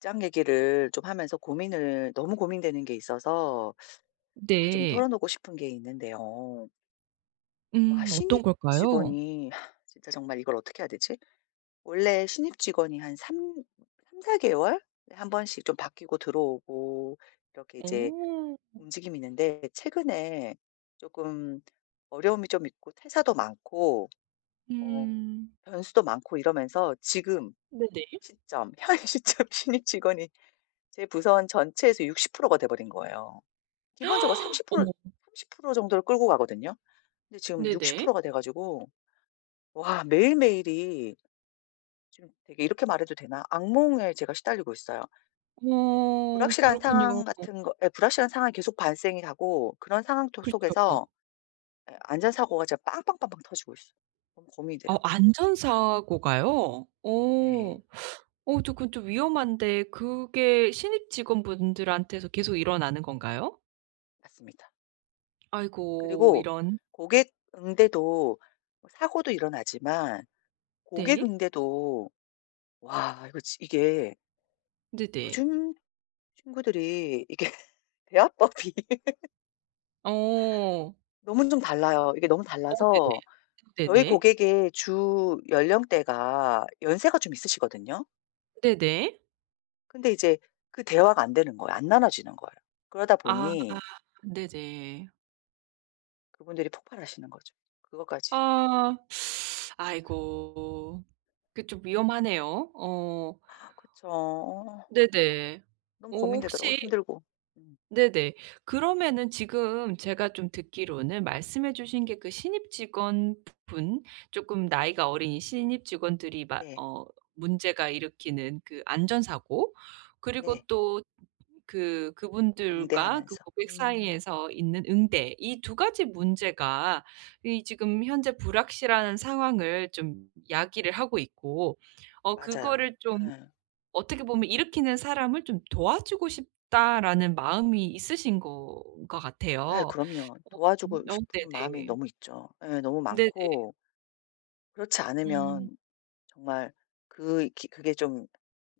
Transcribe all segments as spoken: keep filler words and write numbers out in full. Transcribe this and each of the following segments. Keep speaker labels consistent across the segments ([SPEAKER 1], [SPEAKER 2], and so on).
[SPEAKER 1] 직장 얘기를 좀 하면서 고민을 너무 고민되는 게 있어서 아 좀
[SPEAKER 2] 네.
[SPEAKER 1] 털어놓고 싶은 게 있는데요. 와
[SPEAKER 2] 음 어떤
[SPEAKER 1] 신입
[SPEAKER 2] 걸까요?
[SPEAKER 1] 직원이 진짜 정말 이걸 어떻게 해야 되지? 원래 신입 직원이 한 삼 삼사 개월에 한 번씩 좀 바뀌고 들어오고 이렇게 이제
[SPEAKER 2] 어.
[SPEAKER 1] 움직임이 있는데 최근에 쪼끔 어려움이 좀 있고 퇴사도 많고 어
[SPEAKER 2] 음.
[SPEAKER 1] 변수도 많고 이러면서 지금
[SPEAKER 2] 네네.
[SPEAKER 1] 시점 현 시점 신입 직원이 제 부서 한 전체에서 육십 프로 가 돼 버린 거예요. 기본적으로 삼십 프로
[SPEAKER 2] 어머.
[SPEAKER 1] 삼십 프로 정도를 끌고 가거든요. 근데 지금 육십
[SPEAKER 2] 네네.
[SPEAKER 1] 프로 가 돼 가지고 와 매일매일이 지금 되게 이렇게 말해도 되나? 악몽에 제가 시달리고 있어요.
[SPEAKER 2] 어
[SPEAKER 1] 불확실한
[SPEAKER 2] 그렇군요.
[SPEAKER 1] 상황 같은 거 예. 불확실한 상황이 계속 발생이 하고 그런 상황 토
[SPEAKER 2] 그렇죠.
[SPEAKER 1] 속에서 예. 안전 사고가 진짜 빵빵빵빵 터지고 있어. 너무 고민이 돼요.
[SPEAKER 2] 어 안전 사고가요? 어.
[SPEAKER 1] 네.
[SPEAKER 2] 어 저 그건 좀 위험한데 그게 신입 직원분들한테서 계속 일어나는 건가요?
[SPEAKER 1] 맞습니다.
[SPEAKER 2] 아이고.
[SPEAKER 1] 그리고
[SPEAKER 2] 이런.
[SPEAKER 1] 고객 응대도 뭐 사고도 일어나지만 고객
[SPEAKER 2] 네.
[SPEAKER 1] 응대도 와 이거 지 이게
[SPEAKER 2] 네네.
[SPEAKER 1] 요즘 친구들이 이게 대화법이
[SPEAKER 2] 어.
[SPEAKER 1] 너무 좀 달라요. 이게 너무
[SPEAKER 2] 어 네네.
[SPEAKER 1] 달라서 저희
[SPEAKER 2] 네네.
[SPEAKER 1] 고객의 주 연령대가 연세가 좀 있으시거든요.
[SPEAKER 2] 네네.
[SPEAKER 1] 근데 이제 그 대화가 안 되는 거야. 안 나누어지는 거야. 그러다
[SPEAKER 2] 아.
[SPEAKER 1] 보니
[SPEAKER 2] 네네.
[SPEAKER 1] 그분들이 폭발하시는 거죠. 그것까지.
[SPEAKER 2] 아. 아이고. 그 좀 위험하네요. 어.
[SPEAKER 1] 그쵸. 어.
[SPEAKER 2] 네네.
[SPEAKER 1] 너무
[SPEAKER 2] 어
[SPEAKER 1] 고민되더라고
[SPEAKER 2] 혹시
[SPEAKER 1] 힘들고. 음.
[SPEAKER 2] 네네. 그러면은 지금 제가 좀 듣기로는 말씀해 주신 게 그 신입 직원 부분 쪼끔 나이가 어린 신입 직원들이 막
[SPEAKER 1] 네.
[SPEAKER 2] 어 문제가 일으키는 그 안전 사고 그리고
[SPEAKER 1] 네.
[SPEAKER 2] 또 그 그분들과 그
[SPEAKER 1] 응대하면서.
[SPEAKER 2] 고객
[SPEAKER 1] 음.
[SPEAKER 2] 사이에서 있는 응대 이 두 가지 문제가 이 지금 현재 불확실한 상황을 좀 야기를 하고 있고 어
[SPEAKER 1] 맞아요.
[SPEAKER 2] 그거를 좀
[SPEAKER 1] 예.
[SPEAKER 2] 어떻게 보면 일으키는 사람을 '좀 도와주고 싶다.'라는 마음이 있으신 건 것
[SPEAKER 1] 아유
[SPEAKER 2] 같아요.
[SPEAKER 1] 그럼요.
[SPEAKER 2] 어 음
[SPEAKER 1] 도와주고
[SPEAKER 2] 어
[SPEAKER 1] 싶은 마음이
[SPEAKER 2] 네네.
[SPEAKER 1] 너무 있죠. 예. 너무
[SPEAKER 2] 네네.
[SPEAKER 1] 많고 그렇지
[SPEAKER 2] 음.
[SPEAKER 1] 않으면 정말 그 이 기 그게 좀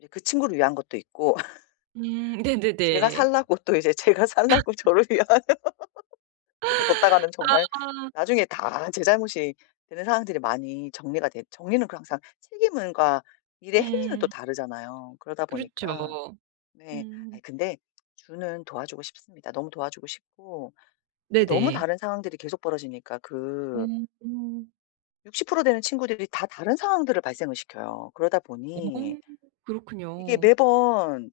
[SPEAKER 1] 예 그 친구를 위한 것도 있고
[SPEAKER 2] 음.
[SPEAKER 1] 제가
[SPEAKER 2] 네네네.
[SPEAKER 1] 살라고 또 이제 제가 살라고 저를 위한 그렇게 뒀다가는 정말
[SPEAKER 2] 아.
[SPEAKER 1] 나중에 다 제 잘못이 되는 상황들이 많이 정리가 됐 정리는 그 항상 책임은 과 일의 행위는 또
[SPEAKER 2] 음.
[SPEAKER 1] 다르잖아요. 그러다
[SPEAKER 2] 그렇죠.
[SPEAKER 1] 보니까 네.
[SPEAKER 2] 음.
[SPEAKER 1] 아이 근데 주는 도와주고 싶습니다. 너무 도와주고 싶고 근데 너무
[SPEAKER 2] 네네.
[SPEAKER 1] 다른 상황들이 계속 벌어지니까 그
[SPEAKER 2] 음 음.
[SPEAKER 1] 육십 프로 되는 친구들이 다 다른 상황들을 발생을 시켜요. 그러다
[SPEAKER 2] 어
[SPEAKER 1] 보니 이게
[SPEAKER 2] 그렇군요.
[SPEAKER 1] 매번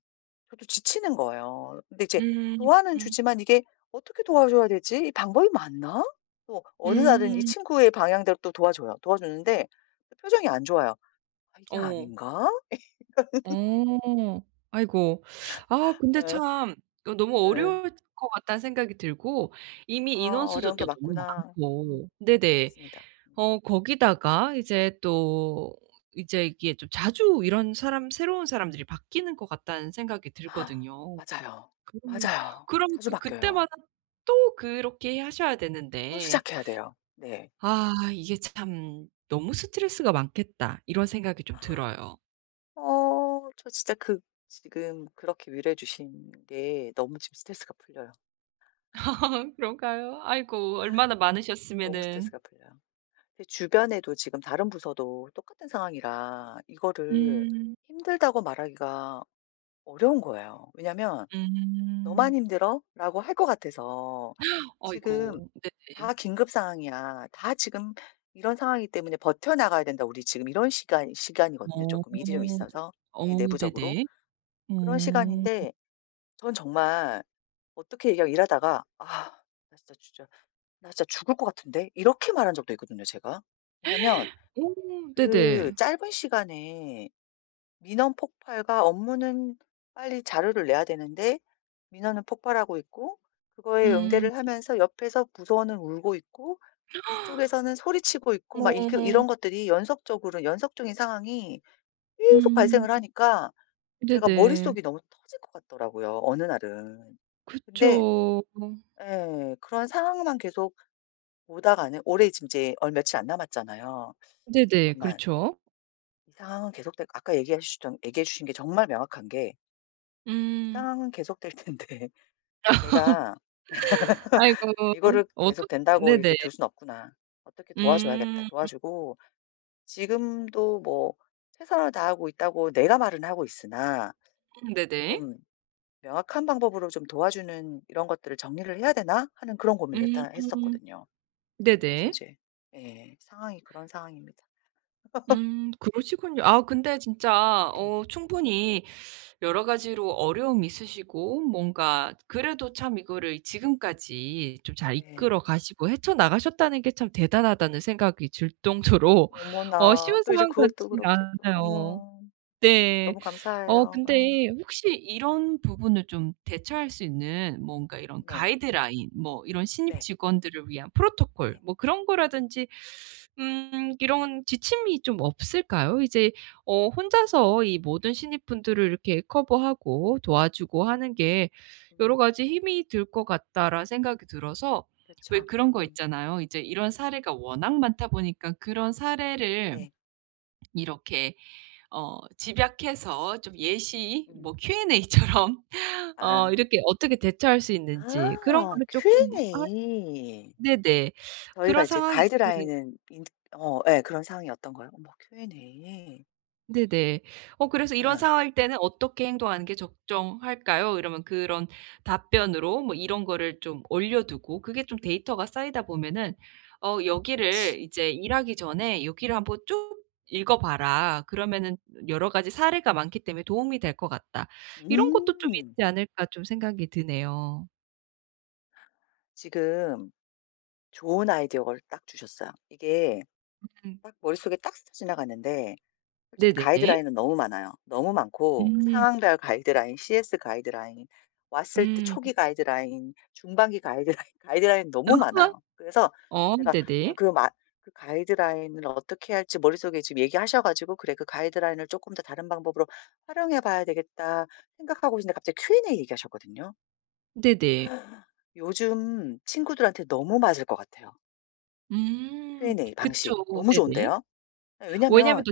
[SPEAKER 1] 저도 지치는 거예요. 근데 이제
[SPEAKER 2] 음,
[SPEAKER 1] 도와는
[SPEAKER 2] 음.
[SPEAKER 1] 주지만 이게 '어떻게 도와줘야 되지? 이 방법이 맞나?' 또 어느 날은 이
[SPEAKER 2] 음.
[SPEAKER 1] 친구의 방향대로 또 도와줘요. 도와주는데 표정이 안 좋아요. '아. 이게
[SPEAKER 2] 어.
[SPEAKER 1] 아닌가?'
[SPEAKER 2] 어. 아이고. 아 근데
[SPEAKER 1] 어.
[SPEAKER 2] 참 또 너무
[SPEAKER 1] 예.
[SPEAKER 2] 어려울 것 같다는 생각이 들고 이미
[SPEAKER 1] 아.
[SPEAKER 2] 인원수도
[SPEAKER 1] 어려운 게
[SPEAKER 2] 또 너무
[SPEAKER 1] 맞구나. 음.
[SPEAKER 2] 많고 네네.
[SPEAKER 1] 맞습니다. 음.
[SPEAKER 2] 어 거기다가 이제 또 이제 이게 좀 자주 이런 사람 새로운 사람들이 바뀌는 것 같다는 생각이 들거든요.
[SPEAKER 1] 맞아요.
[SPEAKER 2] 그러면,
[SPEAKER 1] 맞아요.
[SPEAKER 2] 그러면
[SPEAKER 1] 자주
[SPEAKER 2] 또
[SPEAKER 1] 바뀌어요.
[SPEAKER 2] 그때마다 또 그렇게 하셔야
[SPEAKER 1] 또
[SPEAKER 2] 되는데
[SPEAKER 1] 시작해야 돼요. 네.
[SPEAKER 2] 아. 이게 참 '너무 스트레스가 많겠다.' 이런 생각이 좀 들어요.
[SPEAKER 1] 어. 저 진짜 그 지금 그렇게 위로해 주신 게 너무 지금 스트레스가 풀려요.
[SPEAKER 2] 그런가요? 아이고. 얼마나
[SPEAKER 1] 너무
[SPEAKER 2] 많으셨으면은.
[SPEAKER 1] 스트레스가 풀려요. 제 주변에도 지금 다른 부서도 똑같은 상황이라 이거를
[SPEAKER 2] 음.
[SPEAKER 1] 힘들다고 말하기가 어려운 거예요. 왜냐하면 "너만
[SPEAKER 2] 음.
[SPEAKER 1] 힘들어?"라고 할 것 같아서 "지금
[SPEAKER 2] 아이고. 네네.
[SPEAKER 1] 다 긴급 상황이야. 다 지금 이런 상황이기 때문에 버텨나가야 된다, 우리 지금." 이런 시간 시간이거든요,
[SPEAKER 2] 어.
[SPEAKER 1] 쪼끔 일이 좀 있어서
[SPEAKER 2] 어
[SPEAKER 1] 예 내부적으로.
[SPEAKER 2] 네네.
[SPEAKER 1] 그런
[SPEAKER 2] 음.
[SPEAKER 1] 시간인데 저는 정말 어떻게 이러 일하다가 "아. 나 진짜 진짜 나 진짜 죽을 것 같은데." 이렇게 말한 적도 있거든요, 제가. 왜냐하면
[SPEAKER 2] 오.
[SPEAKER 1] 그
[SPEAKER 2] 네네.
[SPEAKER 1] 짧은 시간에 민원 폭발과 업무는 빨리 자료를 내야 되는데 민원은 폭발하고 있고 그거에
[SPEAKER 2] 음.
[SPEAKER 1] 응대를 하면서 옆에서 부서원은 울고 있고 이쪽에서는 소리치고 있고 막 이 그
[SPEAKER 2] 어.
[SPEAKER 1] 이런 것들이 연속적으로 연속적인 상황이 계속
[SPEAKER 2] 음.
[SPEAKER 1] 발생을 하니까 제가
[SPEAKER 2] 네네.
[SPEAKER 1] 머릿속이 너무 터질 것 같더라고요, 어느 날은. 근데
[SPEAKER 2] 그쵸.
[SPEAKER 1] 예. 그런 상황만 계속 오다가는 올해 지금 이제 얼 며칠 안 남았잖아요.
[SPEAKER 2] 네네.
[SPEAKER 1] 잠깐만.
[SPEAKER 2] 그렇죠.
[SPEAKER 1] 상황은 계속되고 아까 얘기하셨던 얘기해 주신 게 정말 명확한 게 '이
[SPEAKER 2] 음.
[SPEAKER 1] 상황은 계속될 텐데 내가
[SPEAKER 2] 아이고
[SPEAKER 1] 이거를
[SPEAKER 2] 어떻
[SPEAKER 1] 계속된다고 이렇게
[SPEAKER 2] 네네.
[SPEAKER 1] 둘 순 없구나. 어떻게 도와줘야겠다.'
[SPEAKER 2] 음. 음.
[SPEAKER 1] 도와주고 지금도 뭐 '최선을 다하고 있다.'고 내가 말은 하고 있으나
[SPEAKER 2] 음 네네.
[SPEAKER 1] '좀 명확한 방법으로 좀 도와주는 이런 것들을 정리를 해야 되나?' 하는 그런 고민을 일단
[SPEAKER 2] 음.
[SPEAKER 1] 했었거든요.
[SPEAKER 2] 네네.
[SPEAKER 1] 그러면서 이제 예. 상황이 그런 상황입니다.
[SPEAKER 2] 음 그러시군요. 아 근데 진짜
[SPEAKER 1] 예.
[SPEAKER 2] 어 충분히 여러 가지로 어려움이 있으시고 뭔가 그래도 참 이거를 지금까지 좀 잘
[SPEAKER 1] 네.
[SPEAKER 2] 이끌어 가시고 헤쳐나가셨다는 게 참 대단하다는 생각이 들 정도로 어
[SPEAKER 1] 어머나.
[SPEAKER 2] 쉬운
[SPEAKER 1] 또 이제
[SPEAKER 2] 사람
[SPEAKER 1] 그걸 또
[SPEAKER 2] 같진
[SPEAKER 1] 그렇게 또
[SPEAKER 2] 않아요.
[SPEAKER 1] 어머.
[SPEAKER 2] 네.
[SPEAKER 1] 너무
[SPEAKER 2] 어
[SPEAKER 1] 감사해요. 예.
[SPEAKER 2] 근데 혹시 이런 부분을 좀 대처할 수 있는 뭔가 이런
[SPEAKER 1] 네.
[SPEAKER 2] 가이드라인 뭐 이런 신입
[SPEAKER 1] 네.
[SPEAKER 2] 직원들을 위한 프로토콜
[SPEAKER 1] 예.
[SPEAKER 2] 뭐 그런 거라든지 음 이런 지침이 좀 없을까요? 이제 어 ‘혼자서 이 모든 신입분들을 이렇게 커버하고 도와주고 하는 게 여러
[SPEAKER 1] 음.
[SPEAKER 2] 가지 힘이 들 것 같다.‘라는 생각이 들어서. 왜
[SPEAKER 1] 그쵸.
[SPEAKER 2] 그런 거
[SPEAKER 1] 음.
[SPEAKER 2] 있잖아요. 이제 이런 사례가 워낙 많다 보니까 그런 사례를
[SPEAKER 1] 네.
[SPEAKER 2] 이렇게 어 집약해서 좀 예시
[SPEAKER 1] 음.
[SPEAKER 2] 뭐 Q&A처럼 어
[SPEAKER 1] 아.
[SPEAKER 2] 이렇게 어떻게 대처할 수 있는지 그런
[SPEAKER 1] 아.
[SPEAKER 2] 거를 쪼끔 할
[SPEAKER 1] Q&A.
[SPEAKER 2] 네네.
[SPEAKER 1] 저희가
[SPEAKER 2] 그런
[SPEAKER 1] 이제
[SPEAKER 2] 상황이 있으면은
[SPEAKER 1] 가이드라인은 인제 어 예. 그런 상황이었던 거예요. 어머. Q&A.
[SPEAKER 2] 네네. 어 그래서 "이런
[SPEAKER 1] 예.
[SPEAKER 2] 상황일 때는 어떻게 행동하는 게 적정할까요?" 이러면 그런 답변으로 뭐 이런 거를 좀 올려두고 그게 좀 데이터가 쌓이다 보면은 어
[SPEAKER 1] 그렇지.
[SPEAKER 2] 여기를 이제 "일하기
[SPEAKER 1] 예.
[SPEAKER 2] 전에 여기를 한번 쭉 읽어봐라. 그러면은 여러 가지 사례가 많기 때문에 도움이 될 것 같다." '이런 것도 좀
[SPEAKER 1] 음.
[SPEAKER 2] 있지 않을까.' 좀 생각이 드네요.
[SPEAKER 1] 지금 좋은 아이디어를 딱 주셨어요. 이게
[SPEAKER 2] 음.
[SPEAKER 1] 딱 머릿속에 딱 스쳐 지나갔는데 솔직히
[SPEAKER 2] 네네.
[SPEAKER 1] 가이드라인은 너무 많아요. 너무 많고
[SPEAKER 2] 음.
[SPEAKER 1] 상황별 가이드라인, CS 가이드라인, 왔을 때
[SPEAKER 2] 음.
[SPEAKER 1] 초기 가이드라인, 중반기 가이드라인 가이드라인이 너무 많아요. 그래서
[SPEAKER 2] 어
[SPEAKER 1] 제가 아
[SPEAKER 2] 네네.
[SPEAKER 1] 그 마 그 가이드라인을 어떻게 할지 머릿속에 지금 얘기하셔 가지고 '그래. 그 가이드라인을 쪼끔 더 다른 방법으로 활용해 봐야 되겠다.' 생각하고 있었는데 갑자기 Q&A 얘기하셨거든요.
[SPEAKER 2] 네네.
[SPEAKER 1] 요즘 친구들한테 너무 맞을 것 같아요.
[SPEAKER 2] 음.
[SPEAKER 1] Q&A
[SPEAKER 2] 그쵸.
[SPEAKER 1] 방식 너무
[SPEAKER 2] 네네.
[SPEAKER 1] 좋은데요? 예.
[SPEAKER 2] 왜냐하면
[SPEAKER 1] 왜냐하면
[SPEAKER 2] 또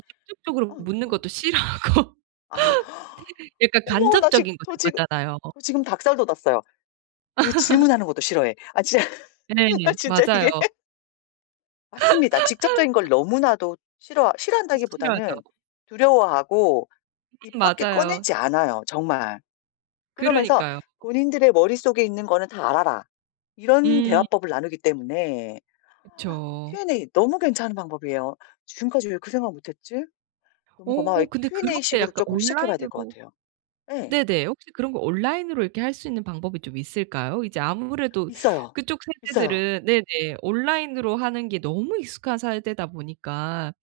[SPEAKER 1] 어.
[SPEAKER 2] 직접적으로 묻는
[SPEAKER 1] 어.
[SPEAKER 2] 것도 싫어하고
[SPEAKER 1] 아.
[SPEAKER 2] 네. 약간
[SPEAKER 1] 어머 나 지금
[SPEAKER 2] 간접적인 거
[SPEAKER 1] 저 지금
[SPEAKER 2] 좋아하잖아요.
[SPEAKER 1] 저 지금 닭살 돋았어요. 그 질문하는 것도 싫어해. 아 진짜
[SPEAKER 2] 네.
[SPEAKER 1] 나 진짜
[SPEAKER 2] 맞아요.
[SPEAKER 1] 이게 맞습니다. 직접적인 걸 너무나도 싫어 싫어한다기보다는
[SPEAKER 2] 싫어도.
[SPEAKER 1] 두려워하고
[SPEAKER 2] 음.
[SPEAKER 1] 입 밖에
[SPEAKER 2] 맞아요.
[SPEAKER 1] 꺼내지 않아요, 정말. 그러면서
[SPEAKER 2] 그러니까요.
[SPEAKER 1] "본인들의 머릿속에 있는 거는 다 알아라." 이런
[SPEAKER 2] 음.
[SPEAKER 1] 대화법을 나누기 때문에.
[SPEAKER 2] 그쵸.
[SPEAKER 1] Q&A 너무 괜찮은 방법이에요. 지금까지 왜 그 생각을 못 했지? 너무 고마워요.
[SPEAKER 2] 오.
[SPEAKER 1] 이
[SPEAKER 2] 근데
[SPEAKER 1] Q&A
[SPEAKER 2] 그렇게
[SPEAKER 1] 식으로
[SPEAKER 2] 약간
[SPEAKER 1] 조금 시작해 봐야 될 것
[SPEAKER 2] 온라인으로
[SPEAKER 1] 같아요. 예.
[SPEAKER 2] 네네. 혹시 그런 거 온라인으로 이렇게 할 수 있는 방법이 좀 있을까요? 이제 아무래도
[SPEAKER 1] 있어요.
[SPEAKER 2] 그쪽
[SPEAKER 1] 있어요.
[SPEAKER 2] 세대들은 네네, 온라인으로 하는 게 너무 익숙한 사에대다 보니까.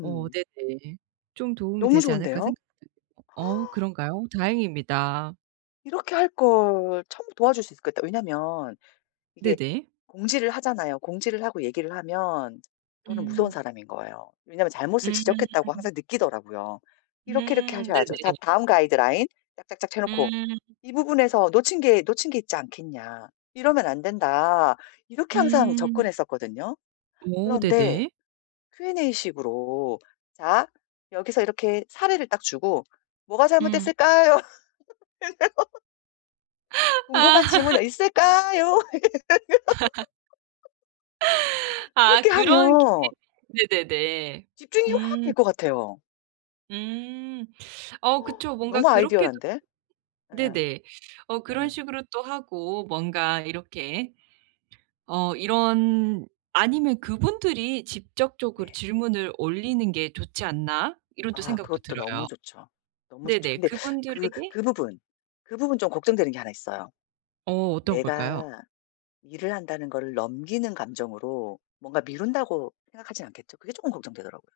[SPEAKER 2] 어 네네. 좀 도움이
[SPEAKER 1] 너무
[SPEAKER 2] 되지 않을까
[SPEAKER 1] 좋은데요?
[SPEAKER 2] 생각되네요? 어 그런가요? 다행입니다.
[SPEAKER 1] 이렇게 할걸. 처음부터 도와줄 수 있었겠다. 왜냐하면 이게
[SPEAKER 2] 네네.
[SPEAKER 1] 공지를 하잖아요. 공지를 하고 얘기를 하면 저는 무서운
[SPEAKER 2] 음.
[SPEAKER 1] 사람인 거예요. 왜냐하면 잘못을
[SPEAKER 2] 음.
[SPEAKER 1] 지적했다고 항상 느끼더라고요. "이렇게, 이렇게
[SPEAKER 2] 음.
[SPEAKER 1] 하셔야죠. 자.
[SPEAKER 2] 네네.
[SPEAKER 1] 다음 가이드라인." 짝, 짝, 짝 채 놓고
[SPEAKER 2] 음.
[SPEAKER 1] "이 부분에서 놓친 게 놓친 게 있지 않겠냐. 이러면 안 된다." 이렇게 항상
[SPEAKER 2] 음.
[SPEAKER 1] 접근했었거든요.
[SPEAKER 2] 오.
[SPEAKER 1] 그런데
[SPEAKER 2] 네네.
[SPEAKER 1] Q&A식으로 "자. 여기서 이렇게" 사례를 딱 주고 "뭐가
[SPEAKER 2] 음.
[SPEAKER 1] 잘못됐을까요?" "궁금한 질문 있을까요?" 이렇게 하면.
[SPEAKER 2] 아.
[SPEAKER 1] 그렇게
[SPEAKER 2] 그런
[SPEAKER 1] 하면
[SPEAKER 2] Q&A. 네네네.
[SPEAKER 1] 집중이 확 될
[SPEAKER 2] 음.
[SPEAKER 1] 것 같아요.
[SPEAKER 2] 음. 어 그쵸. 뭔가
[SPEAKER 1] 너무
[SPEAKER 2] 그렇게도
[SPEAKER 1] 아이디얼한데. 예
[SPEAKER 2] 네네. 어 그런
[SPEAKER 1] 예.
[SPEAKER 2] 식으로 또 하고 뭔가 이렇게 어 이런 ‘아니면 그분들이 직접적으로
[SPEAKER 1] 네.
[SPEAKER 2] 질문을 올리는 게 좋지 않나.‘ 이런 또
[SPEAKER 1] 아
[SPEAKER 2] 생각도
[SPEAKER 1] 그것도 너무
[SPEAKER 2] 들어요.
[SPEAKER 1] 좋죠, 너무 좋죠.
[SPEAKER 2] 네네
[SPEAKER 1] 근데 그
[SPEAKER 2] 그분들에게
[SPEAKER 1] 그 부분, 그 부분 좀 걱정되는 게 하나 있어요.
[SPEAKER 2] 어. 어떤 걸까요?
[SPEAKER 1] 내가 일을 한다는 거를 넘기는 감정으로 ‘뭔가 미룬다.‘고 생각하지는 않겠죠? 그게 쪼끔 걱정되더라고요.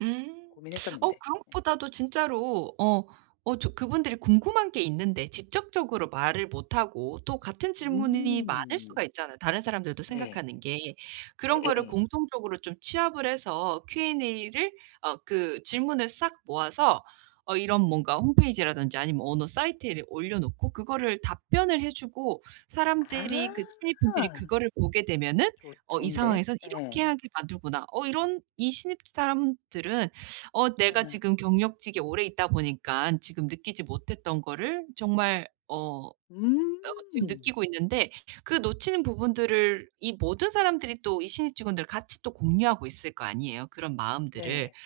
[SPEAKER 2] 음. 어
[SPEAKER 1] 고민했었는데.
[SPEAKER 2] 그런
[SPEAKER 1] 음.
[SPEAKER 2] 것보다도 진짜로 어 어 저 그분들이 궁금한 게 있는데 직접적으로 말을 못 하고 또 같은 질문이 많을 수가
[SPEAKER 1] 음.
[SPEAKER 2] 있잖아요 다른 사람들도
[SPEAKER 1] 네.
[SPEAKER 2] 생각하는 게. 그런 거를
[SPEAKER 1] 예예예.
[SPEAKER 2] 공통적으로 좀 취합을 해서 Q&A를 어 그 질문을 싹 모아서 어 이런 뭔가 홈페이지라든지 아니면 어느 사이트에 올려놓고 그거를 답변을 해 주고 사람들이 그 신입분들이
[SPEAKER 1] 아.
[SPEAKER 2] 그거를 보게 되면은
[SPEAKER 1] 조
[SPEAKER 2] ‘어 이
[SPEAKER 1] 좋은데?
[SPEAKER 2] 상황에서 이렇게
[SPEAKER 1] 예.
[SPEAKER 2] 하게 만들구나.‘ 어 이런 이 신입 사람들은 어 내가
[SPEAKER 1] 예.
[SPEAKER 2] 지금 경력직에 오래 있다 보니까는 지금 느끼지 못했던 거를 정말 어
[SPEAKER 1] 음.
[SPEAKER 2] [unintelligible] 어 지금 느끼고 있는데 그 놓치는 부분들을 이 모든 사람들이 또 이 신입 직원들 같이 또 공유하고 있을 거 아니에요 그런 마음들을.
[SPEAKER 1] 네.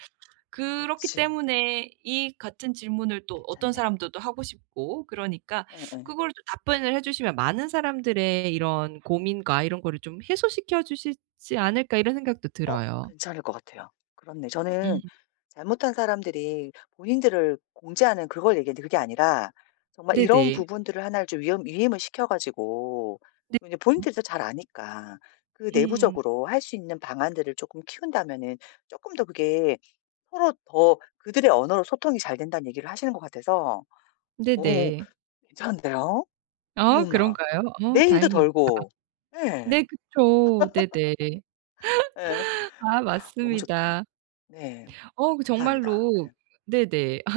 [SPEAKER 2] 그렇기
[SPEAKER 1] 그렇지.
[SPEAKER 2] 때문에 이 같은 질문을 또 어떤
[SPEAKER 1] 괜찮네.
[SPEAKER 2] 사람들도 하고 싶고 그러니까
[SPEAKER 1] 예예.
[SPEAKER 2] 그걸 또 답변을 해 주시면 ‘많은 사람들의 이런 고민과 이런 거를 좀 해소시켜 주시지 않을까.‘ 이런 생각도
[SPEAKER 1] 어.
[SPEAKER 2] 들어요.
[SPEAKER 1] 괜찮을 것 같아요. 그렇네. 저는
[SPEAKER 2] 음.
[SPEAKER 1] 잘못한 사람들이 본인들을 공지하는 그걸 얘기하는데 그게 아니라 정말 이런
[SPEAKER 2] 네네.
[SPEAKER 1] 부분들을 하나를 좀 위엄 위임을 시켜 가지고
[SPEAKER 2] 네.
[SPEAKER 1] 이제
[SPEAKER 2] 음.
[SPEAKER 1] 본인들이 더 잘 아니까 그
[SPEAKER 2] 음.
[SPEAKER 1] 내부적으로 할 수 있는 방안들을 쪼끔 키운다면은 쪼끔 더 그게 ‘서로 더 그들의 언어로 소통이 잘 된다.‘는 얘기를 하시는 것 같아서 어
[SPEAKER 2] 네네.
[SPEAKER 1] 괜찮은데요.
[SPEAKER 2] 아
[SPEAKER 1] 어머나.
[SPEAKER 2] 그런가요? 어
[SPEAKER 1] 내 일도
[SPEAKER 2] 다행입니다.
[SPEAKER 1] 덜고
[SPEAKER 2] 네
[SPEAKER 1] 예.
[SPEAKER 2] 그쵸. 네네.
[SPEAKER 1] 예.
[SPEAKER 2] 아
[SPEAKER 1] 너무 좋다.
[SPEAKER 2] 맞습니다.
[SPEAKER 1] 네
[SPEAKER 2] 어 그
[SPEAKER 1] 감사합니다.
[SPEAKER 2] 정말로
[SPEAKER 1] 예.
[SPEAKER 2] 네네. 아.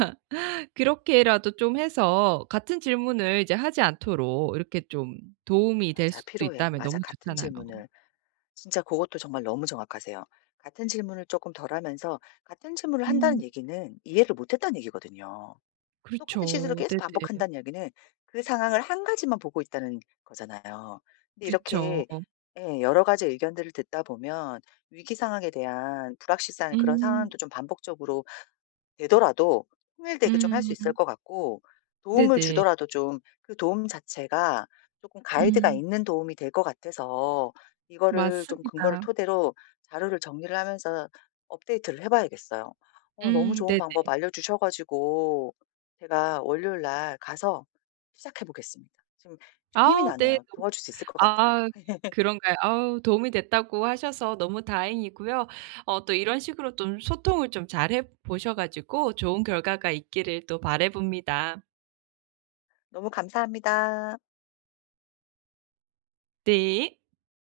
[SPEAKER 2] 그렇게라도 좀 해서 같은 질문을 이제 하지 않도록 이렇게 좀 도움이 될
[SPEAKER 1] 맞아
[SPEAKER 2] 수도
[SPEAKER 1] 필요해.
[SPEAKER 2] 있다면
[SPEAKER 1] 맞아
[SPEAKER 2] 너무
[SPEAKER 1] 같은
[SPEAKER 2] 좋잖아요.
[SPEAKER 1] 질문을 진짜 고것도 정말 너무 정확하세요. 같은 질문을 쪼끔 덜 하면서 ‘같은 질문을 한다.‘는
[SPEAKER 2] 음.
[SPEAKER 1] 얘기는 ‘이해를 못 했다.‘는 얘기거든요. ‘똑같은 실수를
[SPEAKER 2] 그렇죠.
[SPEAKER 1] 계속
[SPEAKER 2] 네네.
[SPEAKER 1] 반복한다.‘는 얘기는 ‘그 상황을 한 가지만 보고 있다.‘는 거잖아요. 근데
[SPEAKER 2] 그렇죠.
[SPEAKER 1] 이렇게 예. 여러 가지 의견들을 듣다 보면 위기 상황에 대한 불확실한 그런
[SPEAKER 2] 음.
[SPEAKER 1] 상황도 좀 반복적으로 되더라도 통일되게 좀 할 수 있을
[SPEAKER 2] 음.
[SPEAKER 1] 것 같고 도움을
[SPEAKER 2] 네네.
[SPEAKER 1] 주더라도 좀 그 도움 자체가 쪼끔 가이드가
[SPEAKER 2] 음.
[SPEAKER 1] 있는 도움이 될 것 같아서 이거를 좀 근거를
[SPEAKER 2] 맞습니다.
[SPEAKER 1] 토대로 자료를 정리를 하면서 업데이트를 해 봐야겠어요. 어 너무
[SPEAKER 2] 음
[SPEAKER 1] 좋은
[SPEAKER 2] 네네.
[SPEAKER 1] 방법 알려주셔 가지고 제가 월요일 날 가서 시작해 보겠습니다. 지금 좀 힘이
[SPEAKER 2] 아 네.
[SPEAKER 1] 나네요. 도와줄 수 있을 것 같아요.
[SPEAKER 2] 아 그런가요? 아우 도움이 됐다고 하셔서 너무 다행이고요, 어 또 이런 식으로 좀 소통을 좀 잘해보셔 가지고 좋은 결과가 있기를 또 바라봅니다.
[SPEAKER 1] 너무 감사합니다.
[SPEAKER 2] 네.